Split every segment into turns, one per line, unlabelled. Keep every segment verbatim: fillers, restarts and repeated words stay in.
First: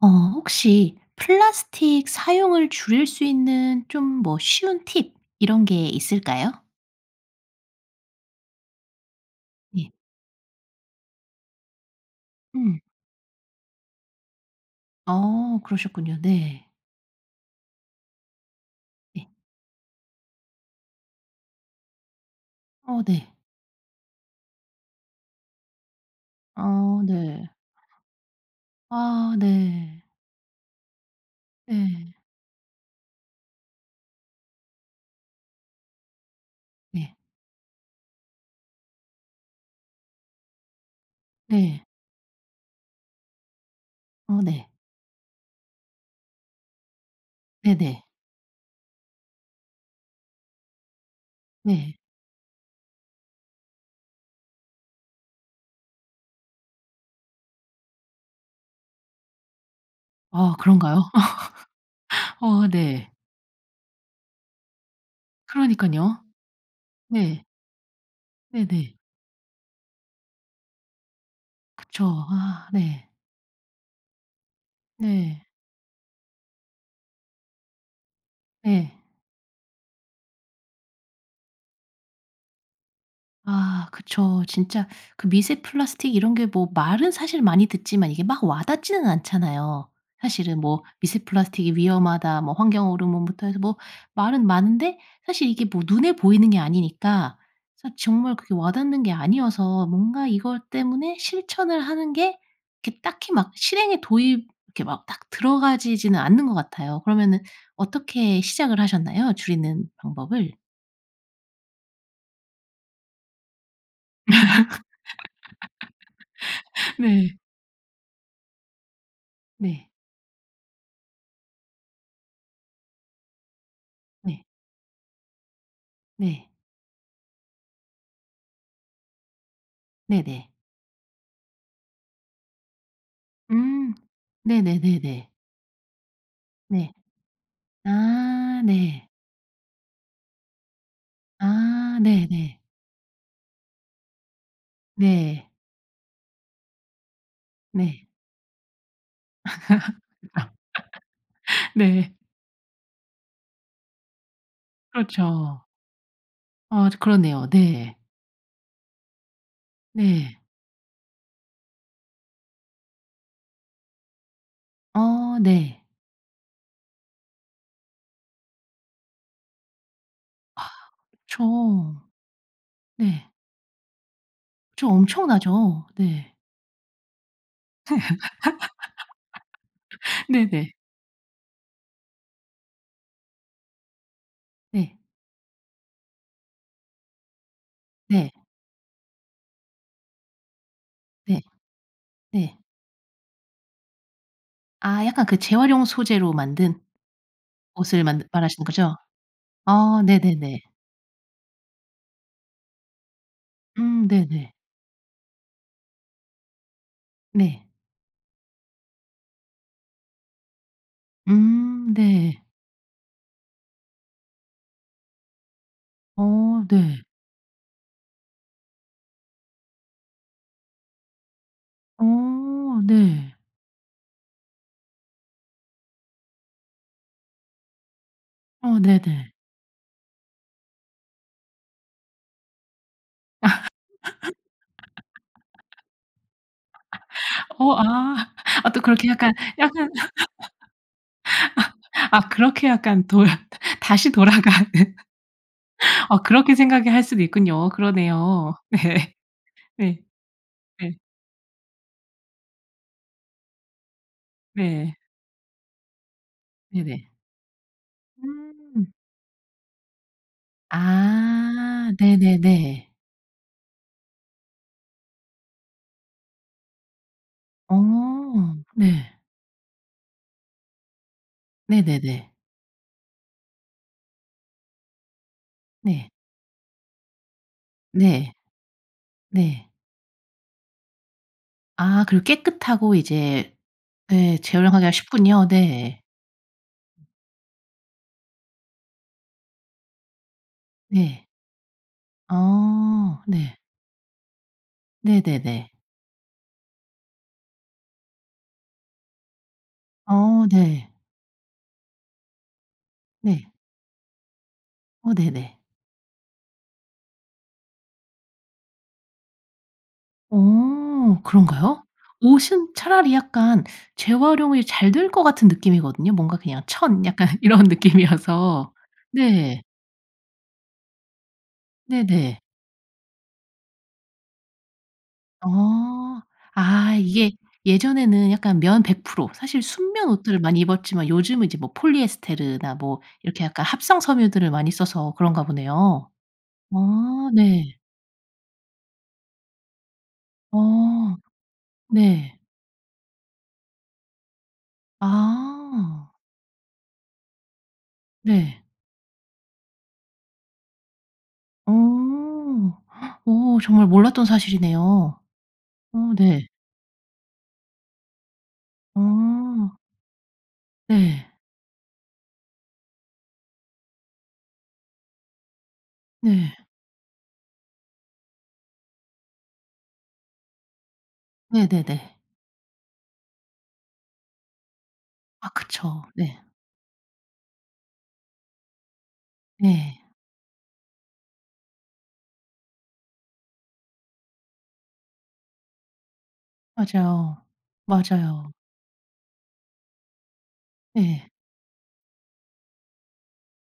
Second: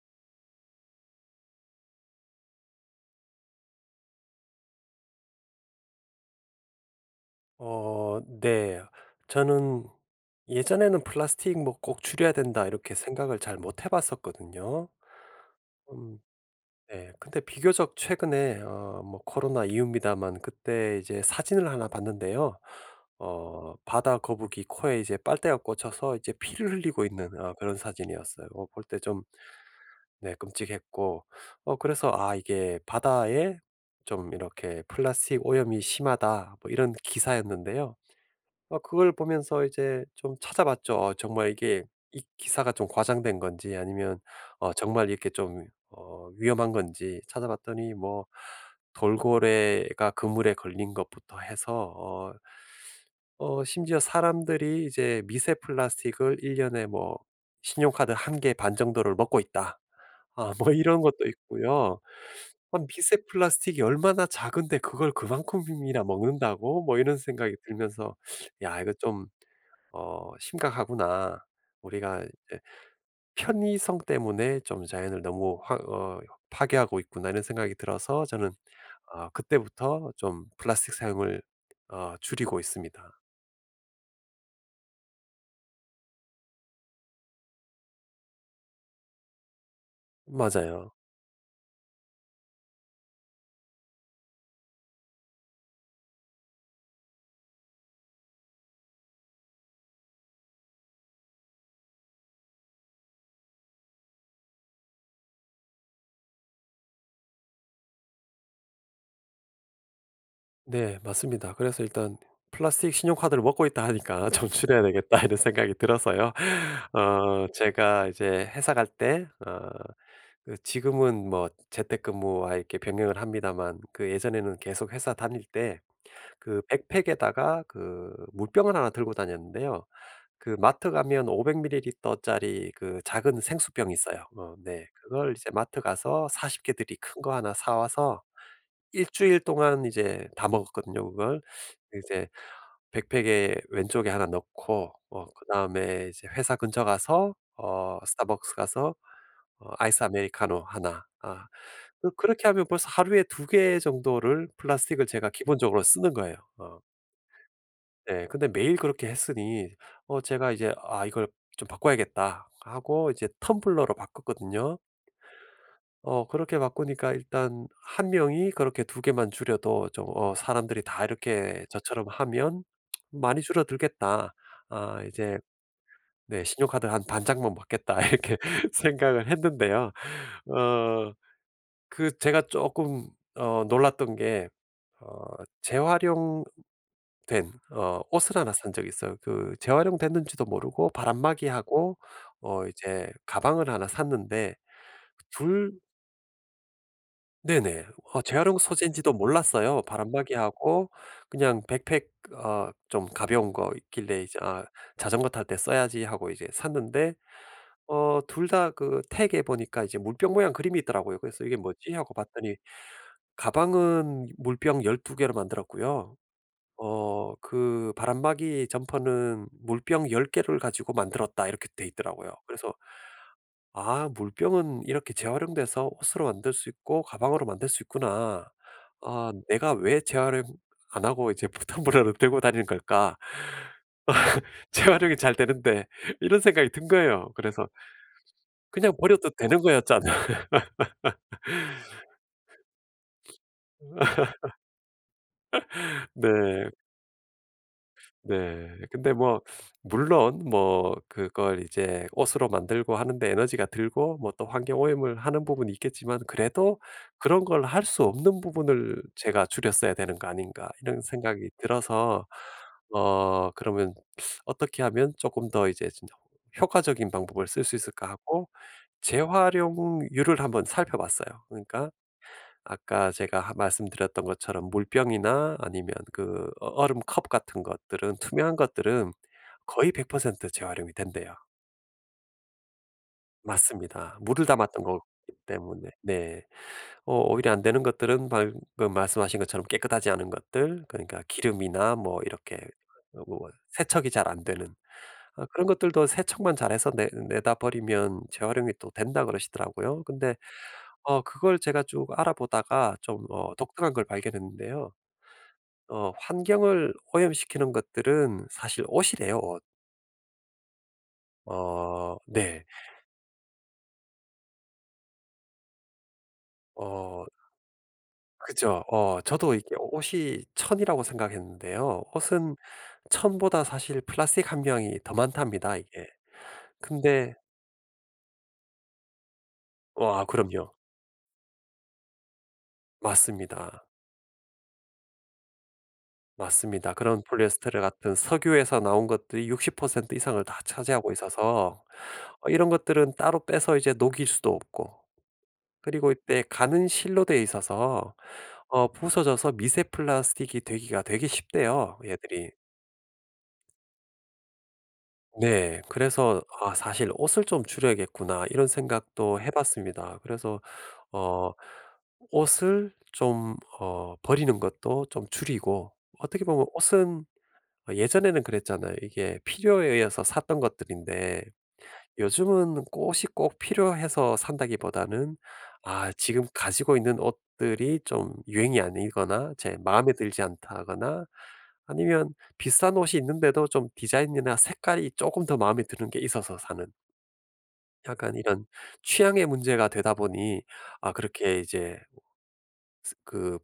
어 혹시 플라스틱 사용을 줄일 수 있는 좀 뭐 쉬운 팁 이런 게 있을까요?
어 네 저는
예.
예전에는 플라스틱 뭐 '꼭 줄여야 된다.'
음.
이렇게 생각을 잘 못 해 봤었거든요.
어
음
그러셨군요 네.
네 근데 비교적 최근에 어 뭐
예.
코로나 이후입니다만 그때 이제 사진을 하나 봤는데요.
어 네.
어 바다거북이 코에 이제 빨대가 꽂혀서 이제 피를
아
흘리고 있는
네.
어 그런 사진이었어요. 뭐 볼 때 좀
아 네.
네 끔찍했고 어 그래서
네.
아 이게 바다에 좀 이렇게 '플라스틱 오염이 심하다.' 뭐 이런
네.
기사였는데요. 어 그걸 보면서 이제 좀 찾아봤죠. 어 정말 이게
네.
이 기사가 좀 과장된 건지 아니면
아 네.
어 정말 이렇게 좀 어 위험한 건지 찾아봤더니
네네.
뭐 돌고래가 그물에 걸린 것부터 해서
네.
어 어 심지어 사람들이 이제 미세 플라스틱을 일 년에 뭐 '신용카드 한 개 반 정도를 먹고 있다.' 아
아
뭐 이런
그런가요
것도 있고요.
어
아
네.
'미세 플라스틱이 얼마나 작은데 그걸 그만큼이나
그러니까요.
먹는다고?' 뭐 이런
네.
생각이 들면서 '야 이거
네네.
좀 어 심각하구나. 우리가
그쵸 아 네.
편의성 때문에 좀 자연을
네.
너무 확 어 파괴하고 있구나.' 이런 생각이 들어서 저는
네.
어 그때부터 좀 플라스틱 사용을 어 줄이고 있습니다.
아 그쵸. 진짜 그 미세 플라스틱 이런 게 뭐 말은 사실 많이 듣지만 이게 막 와 닿지는 않잖아요. 사실은 뭐
맞아요.
"미세 플라스틱이 위험하다." 뭐 환경 호르몬부터 해서 뭐 말은 많은데 사실 이게 뭐 눈에 보이는 게 아니니까 사실 정말 그게 와 닿는 게 아니어서 뭔가 이것 때문에 실천을 하는 게 이게 딱히 막 실행에 도입 이렇게 막 딱 들어가지지는 않는 것 같아요. 그러면은 어떻게 시작을 하셨나요 줄이는 방법을?
네 맞습니다. 그래서 일단 플라스틱 신용카드를 먹고 있다 하니까 '좀 줄여야 되겠다.' 이런 생각이 들어서요.
네.
어 제가 이제 회사 갈 때 어
네.
지금은 뭐 재택근무와 이렇게 병행을 합니다만 그
네.
예전에는 계속 회사 다닐 때
네.
그 백팩에다가 그 물병을 하나 들고 다녔는데요.
네네.
그 마트 가면 오백 밀리리터짜리 그 작은 생수병이
음
있어요. 어
네네
네
네네.
그걸 이제 마트 가서 사십
네.
개들이 큰 거 하나 사 와서
아
일
네.
주일 동안 이제 다 먹었거든요 그걸.
아 네
이제
네.
백팩에 왼쪽에 하나 넣고 어
네.
그다음에 이제 회사 근처 가서 어
네.
Starbucks 가서 어 아이스아메리카노 하나 아 그
네.
그렇게 하면 벌써 하루에 두 개 정도를 플라스틱을 제가
그렇죠.
기본적으로 쓰는 거예요 어.
아 진 그러네요 네.
네 근데 매일 그렇게 했으니 어
네.
제가 이제 '아 이걸 좀 바꿔야겠다.' 하고 이제 텀블러로 바꿨거든요.
어 네.
어 그렇게 바꾸니까 일단 한 명이 그렇게 두 개만 줄여도 좀 어 사람들이 다 이렇게
그쵸.
저처럼 하면
네.
'많이 줄어들겠다.'
그쵸
아 이제
엄청나죠 네.
네 '신용카드 한 반 장만 먹겠다.' 이렇게 생각을 했는데요.
네네.
어 그 제가 쪼끔 어 놀랐던 게
네.
어 재활용 된 어
네.
옷을 하나 산 적이 있어요. 그 재활용됐는지도 모르고
네
바람막이하고
네.
어 이제 가방을 하나 샀는데
아 약간 그
둘
재활용 소재로 만든
네네
옷을
어
만든
재활용
말하시는 거죠?
소재인지도 몰랐어요.
아 네네네.
바람막이하고 그냥 백팩 어 좀 가벼운 거
음
있길래 이제
네네.
'아 자전거 탈 때 써야지.' 하고 이제 샀는데
네.
어 둘 다 그 태그에 보니까 이제 물병 모양 그림이 있더라고요. 그래서 '이게
음
뭐지.' 하고
네.
봤더니 '가방은 물병 열두 개로 만들었고요.
어 네.
어 그 바람막이 점퍼는 물병 열 개를 가지고 만들었다.' 이렇게 돼 있더라고요. 그래서
어 네.
'아 물병은 이렇게 재활용돼서 옷으로 만들 수 있고 가방으로 만들 수 있구나.
어
아
네네.
'내가 왜 재활용 안 하고 이제 불편 텀블러를 들고 다니는 걸까? 재활용이 잘 되는데.' 이런 생각이 든 거예요. 그래서
어 아 아 또
그냥
그렇게
버려도
약간
되는
약간
거였잖아
아 그렇게 약간 돌아 다시 돌아가는 아 그렇게
네.
생각을 할 수도 있군요 그러네요.
네.
네
근데 뭐
네
물론 뭐
네.
그걸 이제 옷으로 만들고 하는 데 에너지가 들고 뭐 또 환경
네.
오염을 하는 부분이 있겠지만 그래도
네네.
'그런 걸 할 수 없는
음.
부분을 제가 줄였어야 되는 거 아닌가.' 이런 생각이
아
들어서
네네네.
어 그러면 어떻게 하면 쪼끔 더 이제 '진짜 효과적인 방법을 쓸
어
수 있을까?' 하고
네.
재활용률을 한번 살펴봤어요. 그러니까
네네네.
아까 제가 하 말씀드렸던 것처럼 물병이나 아니면
네.
그 어 얼음 컵 같은 것들은
네
투명한 것들은
네.
거의 백 퍼센트 재활용이 된대요.
아 그리고 깨끗하고 이제
맞습니다.
예
물을 담았던
재활용하기가
거기
쉽군요
때문에
네. 음.
네 어 오히려 안 되는 것들은 방금 말씀하신 것처럼 깨끗하지 않은 것들 그러니까
네.
기름이나 뭐 이렇게 어
아
뭐 어
네.
세척이 잘 안 되는 어 그런
네네네.
것들도 세척만 잘 해서 내 내다 버리면 재활용이 또 된다 그러시더라고요. 근데
어 네.
어 그걸 제가 쭉 알아 보다가 좀
네.
어 독특한 걸 발견했는데요.
어 네네.
어 환경을 오염시키는 것들은 사실 옷이래요 옷.
어 그런가요?
어 네.
옷은 차라리 약간 재활용이 잘 될 것 같은 느낌이거든요. 뭔가 그냥 천
어.
약간 이런 느낌이어서.
그죠. 어 저도
네.
이게 옷이 천이라고 생각했는데요.
네네.
옷은 천보다 사실 플라스틱 함량이 더 많답니다 이게.
어. 아 이게
근데
예전에는 약간 면 백 프로 사실 순면
와
옷들을 많이
그럼요.
입었지만 요즘은 이제 뭐 폴리에스테르나 뭐 이렇게 약간
맞습니다.
합성 섬유들을 많이 써서 그런가 보네요.
맞습니다. 그런
아 네.
폴리에스테르 같은 석유에서 나온 것들이 육십 퍼센트 이상을 다 차지하고
어
있어서
네.
어 이런 것들은 따로 빼서 이제 녹일 수도 없고 그리고
아.
이때 가는 실로 돼 있어서
네.
어 부서져서 미세 플라스틱이 되기가 되게
어.
쉽대요 얘들이.
어 정말 몰랐던 사실이네요.
네.
어
그래서
네.
'아 사실 옷을 좀 줄여야겠구나.' 이런 생각도
아.
해봤습니다. 그래서
네.
어 옷을 좀 어 버리는 것도 좀 줄이고 어떻게
네.
보면 옷은 어 예전에는 그랬잖아요. 이게 필요에 의해서 샀던 것들인데
네네네.
요즘은 꼭 옷이 꼭 필요해서 산다기보다는
아 그쵸.
아
네.
지금 가지고 있는 옷들이 좀 유행이 아니거나 제
네.
마음에 들지 않다거나 아니면 비슷한 옷이 있는데도 좀 디자인이나 색깔이 쪼금 더 마음에 드는 게 있어서 사는
맞아요,
약간
맞아요.
이런 취향의 문제가 되다 보니 아
예.
그렇게 이제 스 그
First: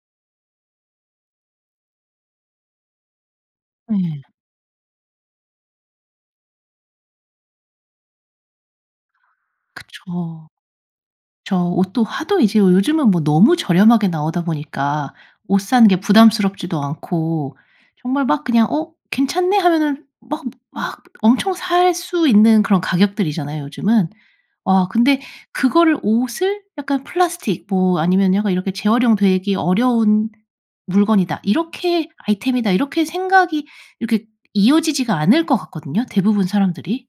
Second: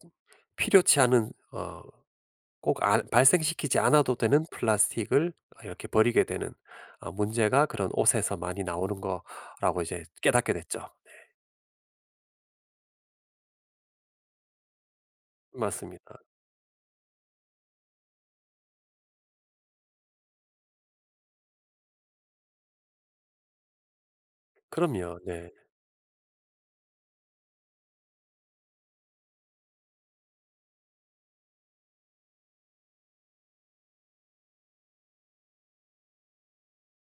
필요치 않은 어 꼭 알 발생시키지 않아도
예.
되는 플라스틱을 이렇게 버리게 되는 어 문제가 그런 옷에서 많이 나오는 거라고 이제
그쵸.
깨닫게 됐죠 네.
저 옷도 하도 이제 요즘은 뭐 너무 저렴하게 나오다 보니까 옷 사는 게
맞습니다.
부담스럽지도 않고 정말 막 그냥 '어 괜찮네.' 하면은 막 막 엄청 살 수 있는 그런 가격들이잖아요 요즘은. 아
그럼요.
근데
네.
그거를 옷을 약간 플라스틱 뭐 아니면 약간 이렇게 '재활용 되기 어려운 물건이다.' 이렇게 '아이템이다.' 이렇게 생각이 이렇게 이어지지가 않을 것 같거든요 대부분 사람들이.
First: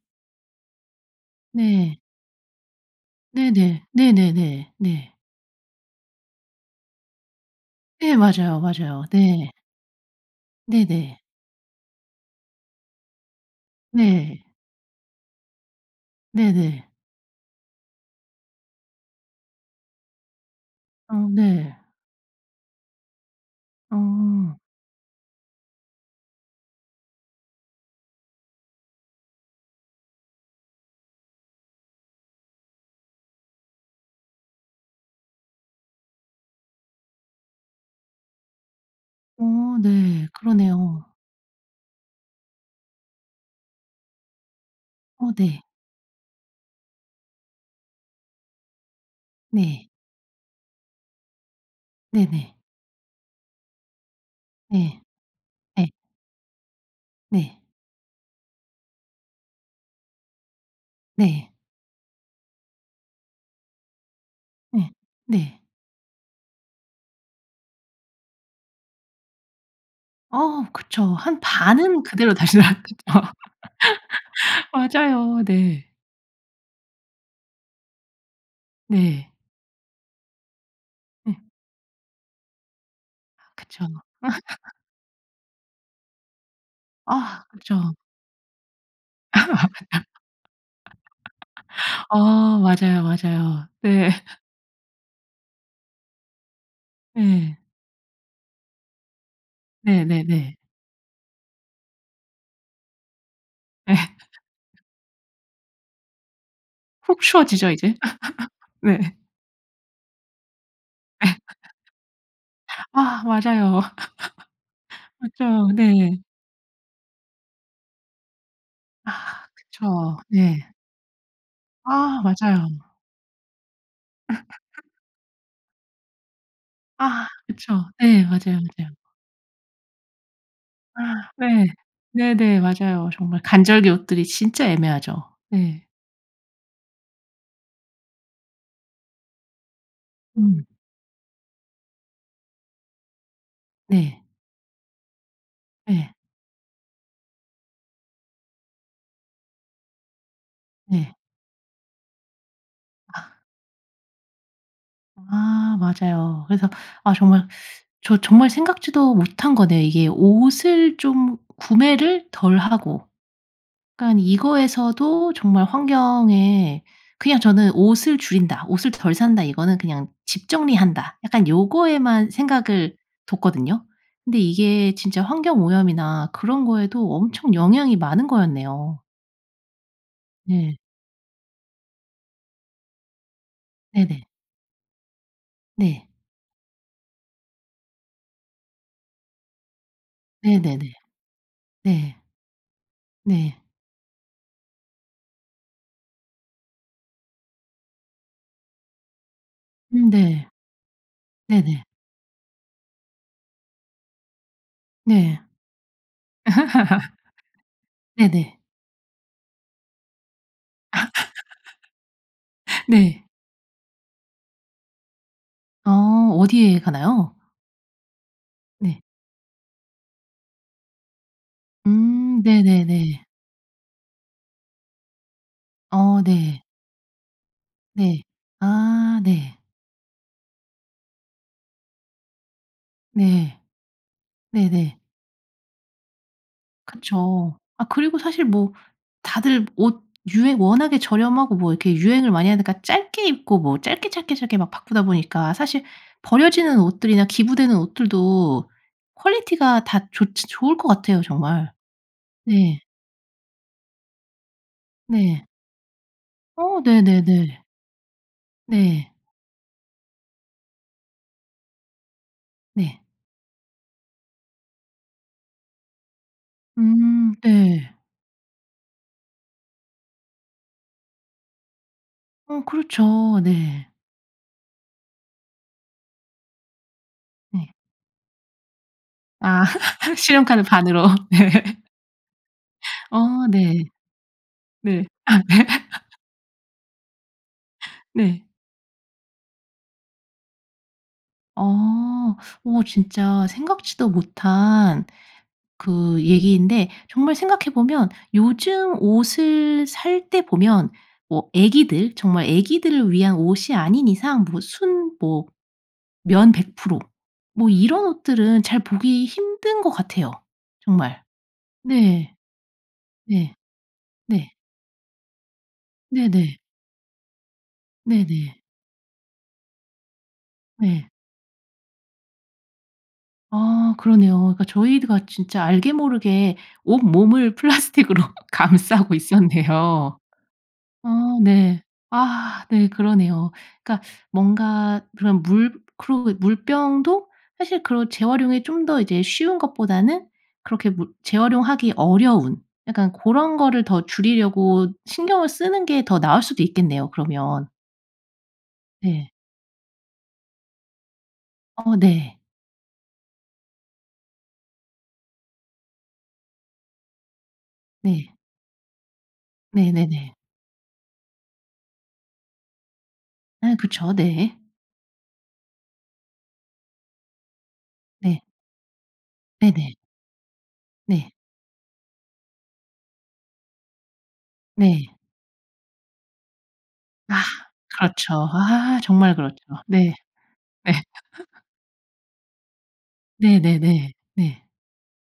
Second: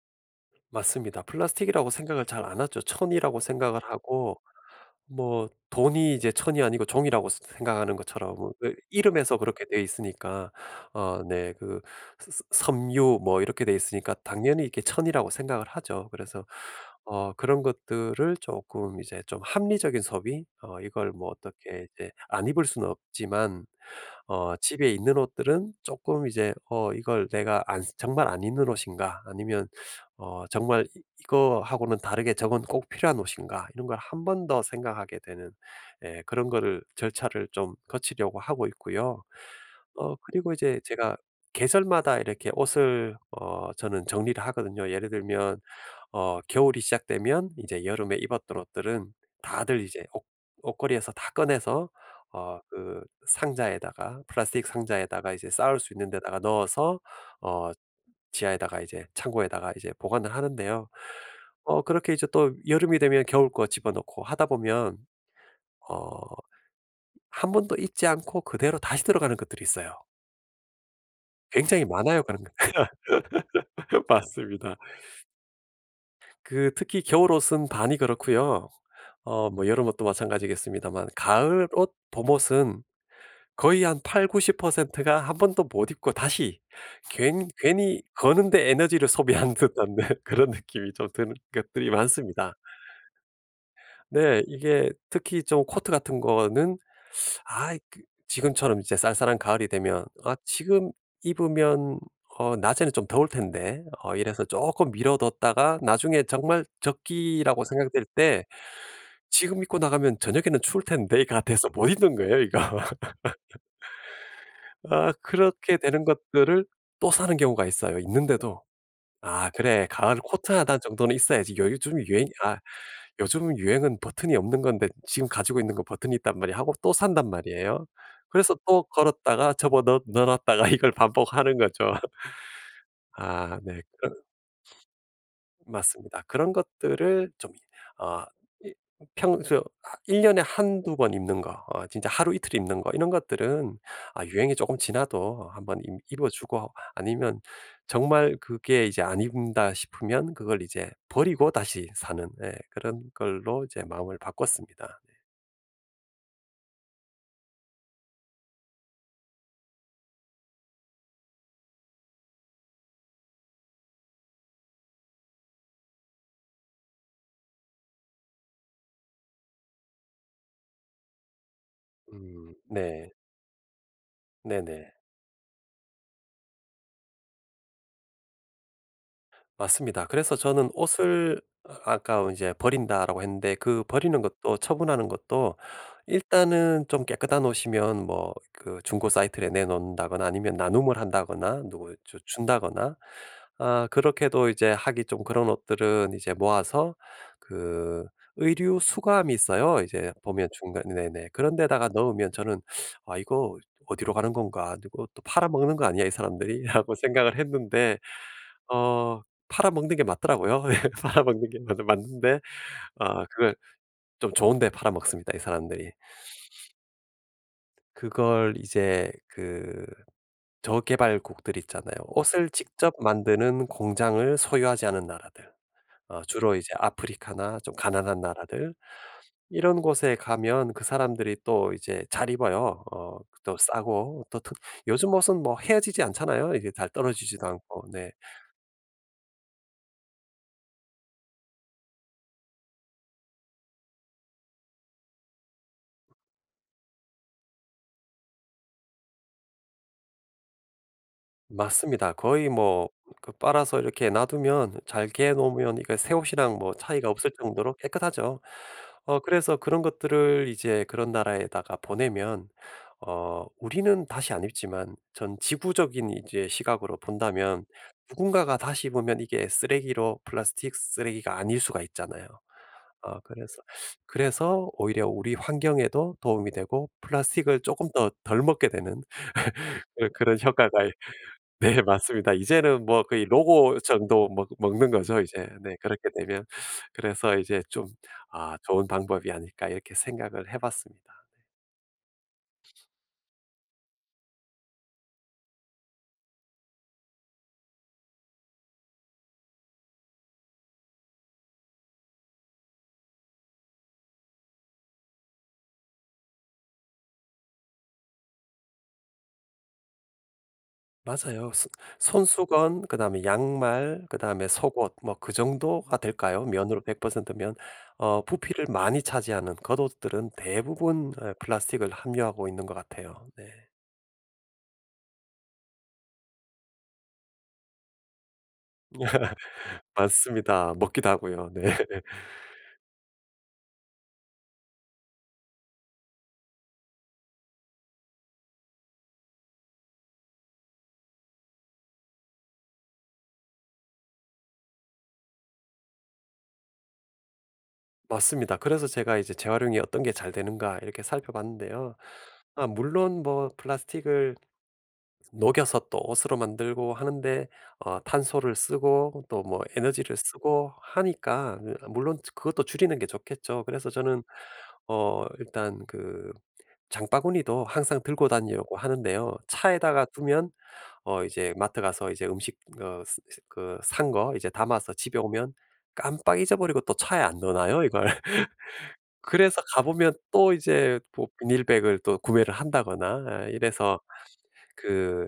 맞습니다. 플라스틱이라고
네.
생각을 잘 안 하죠. 천이라고 생각을
네네.
하고
네네네. 네.
뭐 돈이 이제 천이 아니고 종이라고 스 생각하는
네
것처럼.
맞아요,
왜
맞아요.
이름에서
네.
그렇게 돼 있으니까
네네.
어 네 그 ㅅ 서 섬유 뭐 이렇게 돼 있으니까
네.
당연히 이게 천이라고 생각을 하죠. 그래서
네네.
어 그런 것들을 쪼끔 이제 좀 합리적인 소비 어 이걸
아
뭐
네.
어떻게 이제 안 입을 수는 없지만
음.
어 집에 있는 옷들은 쪼끔 이제 어 '이걸 내가 안 정말 안 입는 옷인가?' 아니면 어 '정말 이 이거 하고는 다르게 저건 꼭 필요한 옷인가?' 이런 걸 한 번 더 생각하게 되는 예 그런 거를 절차를 좀 거치려고 하고 있고요.
어
어
네.
그리고 이제
그러네요.
제가 계절마다 이렇게 옷을 어 저는 정리를 하거든요. 예를
어
들면
네.
어 겨울이 시작되면 이제 여름에 입었던 옷들은 다들
네.
이제 옷 옷걸이에서 다 꺼내서
네네.
어 그 상자에다가 플라스틱
네.
상자에다가 이제 쌓을
네.
수 있는 데다가 넣어서
네.
어 지하에다가 이제 창고에다가 이제 보관을 하는데요.
네.
어 그렇게 이제 또 여름이 되면 겨울 거 집어 넣고 하다
네.
보면
네.
어 한 번도 입지 않고 그대로 다시 들어가는 것들이 있어요.
어 그쵸. 한
굉장히
반은
많아요,
그대로
그런 거.
다시 나왔겠죠.
맞습니다.
맞아요. 네.
그 특히 겨울 옷은 반이 그렇고요.
네.
어 뭐 여름 옷도 마찬가지겠습니다만
음.
가을 옷, 봄 옷은 거의
그쵸.
한 팔구십 퍼센트 가 한 번도 못 입고 다시
아
괜
그죠.
괜히 거는 데 에너지를 소비하는 듯한 네 그런 느낌이 좀 드는 것들이 많습니다.
어 맞아요, 맞아요. 네.
네. 이게 특히 좀 코트 같은 거는
네.
아 이 그 지금처럼 이제 쌀쌀한 가을이 되면 '아
네네네.
지금 입으면 어 낮에는 좀 더울 텐데.'
예.
어 이래서 쪼끔 미뤄 뒀다가 나중에 정말
훅
적기라고
추워지죠, 이제?
생각될 때
네.
'지금 입고 나가면 저녁에는 추울 텐데.'가 돼서 못 입는 거예요, 이거.
아 맞아요.
아
맞죠.
그렇게 되는
네.
것들을 또 사는 경우가 있어요 있는데도.
아
'아 그래 가을
그쵸.
코트
네.
하나 정도는 있어야지. 요즘
아
유행이 아
맞아요.
요즘 유행은 버튼이 없는 건데 지금 가지고 있는 건 버튼이 있단 말이야.' 하고 또
아
산단
그쵸.
말이에요.
네.
그래서
맞아요,
또
맞아요.
걸었다가 접어 넣 넣어 놨다가 이걸
아
반복하는
네.
거죠.
네네. 맞아요 정말.
아 네.
간절기
그
옷들이 진짜 애매하죠. 네.
맞습니다. 그런 것들을 좀 어 이 평소 아 일 년에
음.
한두 번 입는 거 어 진짜 하루 이틀 입는 거 이런 것들은
네.
아 유행이 조금 지나도 한번 임
네.
입어 주고 아니면 정말 그게 이제 '안 입는다.' 싶으면 그걸 이제
네.
버리고 다시 사는 예 그런
아.
걸로 이제 마음을 바꿨습니다. 네.
아 맞아요. 그래서 아 정말 저 정말 생각지도 못한 거네요. 이게 옷을 좀 구매를 덜 하고. 약간 이거에서도 정말 환경에 그냥 저는 '옷을 줄인다. 옷을 덜 산다.' 이거는 그냥 '집 정리한다.' 약간 요거에만
음
생각을
네.
뒀거든요. 근데
네네.
이게 진짜 환경 오염이나 그런 거에도 엄청 영향이 많은 거였네요.
맞습니다. 그래서 저는
네.
옷을 아까 이제 "버린다."라고 했는데 그 버리는
네네.
것도 처분하는 것도
네.
일단은 좀 깨끗한 옷이면 뭐 그 중고 사이트에 내놓는다거나 아니면
네네네.
나눔을 한다거나 누굴 주
네.
준다거나
네.
아 그렇게도 이제 하기 좀 그런 옷들은 이제 모아서 그 의류 수거함이 있어요.
음
이제 보면
네.
중간 네네 그런
네네.
데다가 넣으면 저는 '아 이거 어디로 가는 건가? 이거 또
네.
팔아먹는 거 아니야 이 사람들이?' 라고 생각을 했는데
네네.
어 팔아먹는 게 맞더라고요. 예 팔아먹는 게 맞는 맞는데 아
네.
그걸 좀 좋은 데 팔아먹습니다 이
어
사람들이.
어디에 가나요?
그걸
네.
이제 그 저개발국들 있잖아요.
음
옷을 직접
네네네.
만드는 공장을 소유하지 않은 나라들.
어
어 주로
네.
이제 아프리카나 좀
네.
가난한 나라들.
아 네.
이런 곳에 가면 그 사람들이 또 이제 잘 입어요. 어 또
네.
싸고 또 트
네네.
요즘 옷은 뭐 헤어지지 않잖아요? 이게 잘 떨어지지도
그쵸. 아
않고 네.
그리고 사실 뭐 다들 옷 유행 워낙에 저렴하고 뭐 이렇게 유행을 많이 하니까 짧게 입고 뭐 짧게, 짧게, 짧게 막 바꾸다 보니까 사실 버려지는 옷들이나 기부되는 옷들도 퀄리티가 다 좋지 좋을 것 같아요 정말.
맞습니다. 거의
네.
뭐 그 빨아서 이렇게 놔 두면 잘 개
네.
놓으면 이게 새 옷이랑 뭐
어
차이가 없을
네네네.
정도로 깨끗하죠.
네.
어 그래서 그런 것들을 이제 그런 나라에다가 보내면
네.
어 우리는 다시 안 입지만 전 지구적인 이제 시각으로
음
본다면
예.
누군가가 다시 입으면 이게 쓰레기로 플라스틱 쓰레기가 아닐 수가 있잖아요.
어
어
그렇죠.
그래서,
네.
그래서 오히려 우리 환경에도 도움이 되고 플라스틱을
네.
쪼금 더 덜 먹게 되는
아
그런
신용카드
효과가
반으로 네.
네 맞습니다. 이제는 뭐 거의
어
로고
네.
정도 먹 먹는
네.
거죠 이제 네 그렇게 되면. 그래서 이제 좀
네.
'아 좋은 방법이 아닐까.' 이렇게 생각을 해봤습니다.
어. 어 진짜 생각지도 못한 그 얘기인데 정말 생각해 보면 요즘 옷을 살 때 보면 뭐 애기들 정말 애기들을 위한 옷이 아닌 이상 뭐 순 뭐 면 백 프로 뭐 이런 옷들은 잘 보기 힘든 것 같아요 정말.
맞아요. 소
네.
손수건 그다음에
네.
양말 그다음에
네.
속옷 뭐 그 정도가 될까요?
네네.
면으로 백 퍼센트 면. 어
네네.
부피를 많이 차지하는 겉옷들은
네.
대부분 어 플라스틱을 함유하고 있는 것 같아요. 네.
아 그러네요. 그러니까 저희가 진짜 알게 모르게 온몸을 플라스틱으로 감싸고 있었네요.
맞습니다. 먹기도
아
하고요. 네.
네. 아 네 그러네요. 그러니까 뭔가 그런 물 그리고 물병도 사실 그런 재활용이 좀 더 이제 쉬운 것보다는 그렇게 물 재활용하기 어려운 약간 고런 거를 더 줄이려고 신경을 쓰는 게 더 나을 수도 있겠네요 그러면.
맞습니다. 그래서 제가
네.
이제 재활용이 어떤 게 잘 되는가 이렇게 살펴봤는데요.
어 네.
아 물론 뭐 플라스틱을 녹여서 또 옷으로 만들고 하는데 어
네.
탄소를 쓰고 또 뭐 에너지를
네네네.
쓰고 하니까 이 물론 이제 그것도 줄이는 게 좋겠죠.
아
그래서
그쵸.
저는
네.
어 일단 그 장바구니도 항상 들고
네.
다니려고 하는데요.
네네.
차에다가 두면 어
네.
이제 마트 가서 이제 음식 어 스 스 그 산 거 이제 담아서
네.
집에 오면 깜빡 잊어버리고 또 차에
아
안 넣어 놔요, 이걸.
그렇죠. 아 정말 그렇죠.
그래서 가
네.
보면 또
예.
이제 뭐 비닐백을 또 구매를 한다거나 아 이래서
네네네. 네.
그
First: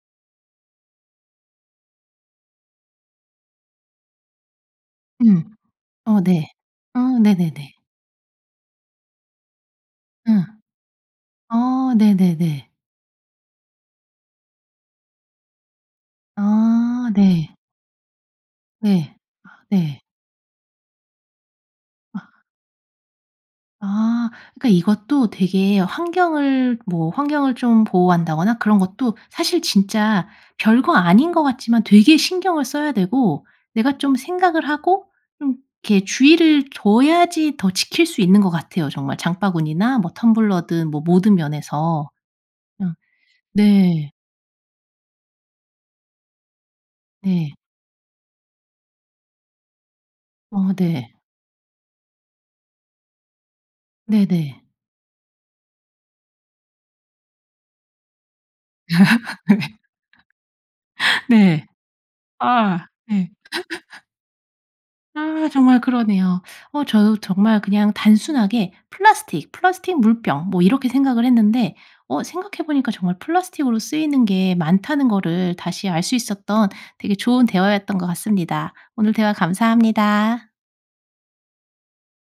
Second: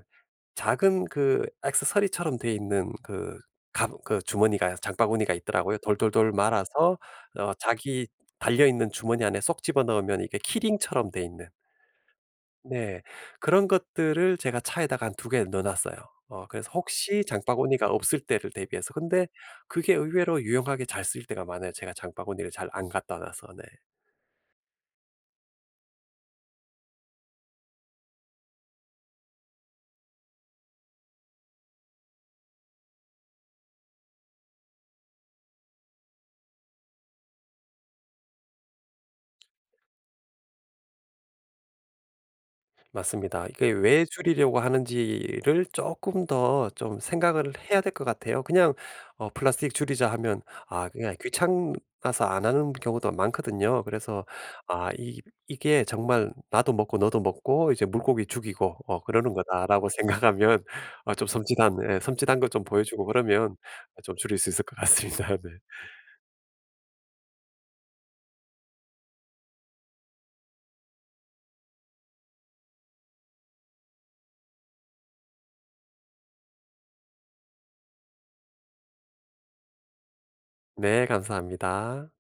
작은 그 액세서리처럼 되어 있는 그 갑 그 주머니가 장바구니가
음
있더라고요.
어
돌돌돌
네.
말아서
어
어
네네네.
자기 달려 있는 주머니 안에 쏙 집어넣으면 이게
음.
키링처럼 되어 있는.
아 네네네.
네. 그런 것들을 제가 차에다가 한 두 개 넣어 놨어요. 어 그래서
아
혹시
네.
장바구니가 없을 때를 대비해서.
네.
근데
아
그게
네.
의외로 유용하게 잘 쓰일 때가 많아요. 제가
아.
장바구니를 잘 안 갖다 놔서 네.
아 그러니까 이것도 되게 환경을 뭐 환경을 좀 보호한다거나 그런 것도 사실 진짜 별거 아닌 것 같지만 되게 신경을 써야 되고 내가 좀 생각을 하고 좀 이렇게 주의를 줘야지 더 지킬 수 있는 것 같아요 정말. 장바구니나 뭐 텀블러든 뭐 모든 면에서. 아
맞습니다. 이게 왜
네.
줄이려고 하는지를 쪼끔 더 좀 생각을
네.
해야 될 것 같아요. 그냥 어 플라스틱 줄이자 하면
어
아
네.
그냥 귀찮아서 안 하는 경우도 많거든요. 그래서
네네.
아 이 이게 정말 '나도 먹고 너도 먹고 이제 물고기 죽이고 어 그러는 거다.'라고 생각하면 아 좀
네. 네.
섬찟한 예 섬찟한 걸 좀 보여
아
주고
네.
그러면 좀 줄일 수 있을 것 같습니다. 네.
아 정말 그러네요. 어 저도 정말 그냥 단순하게 플라스틱, 플라스틱 물병 뭐 이렇게 생각을 했는데 어 생각해 보니까 정말 플라스틱으로 쓰이는 게 많다는 거를 다시 알 수 있었던 되게 좋은 대화였던 것 같습니다. 오늘 대화 감사합니다.
네, 감사합니다.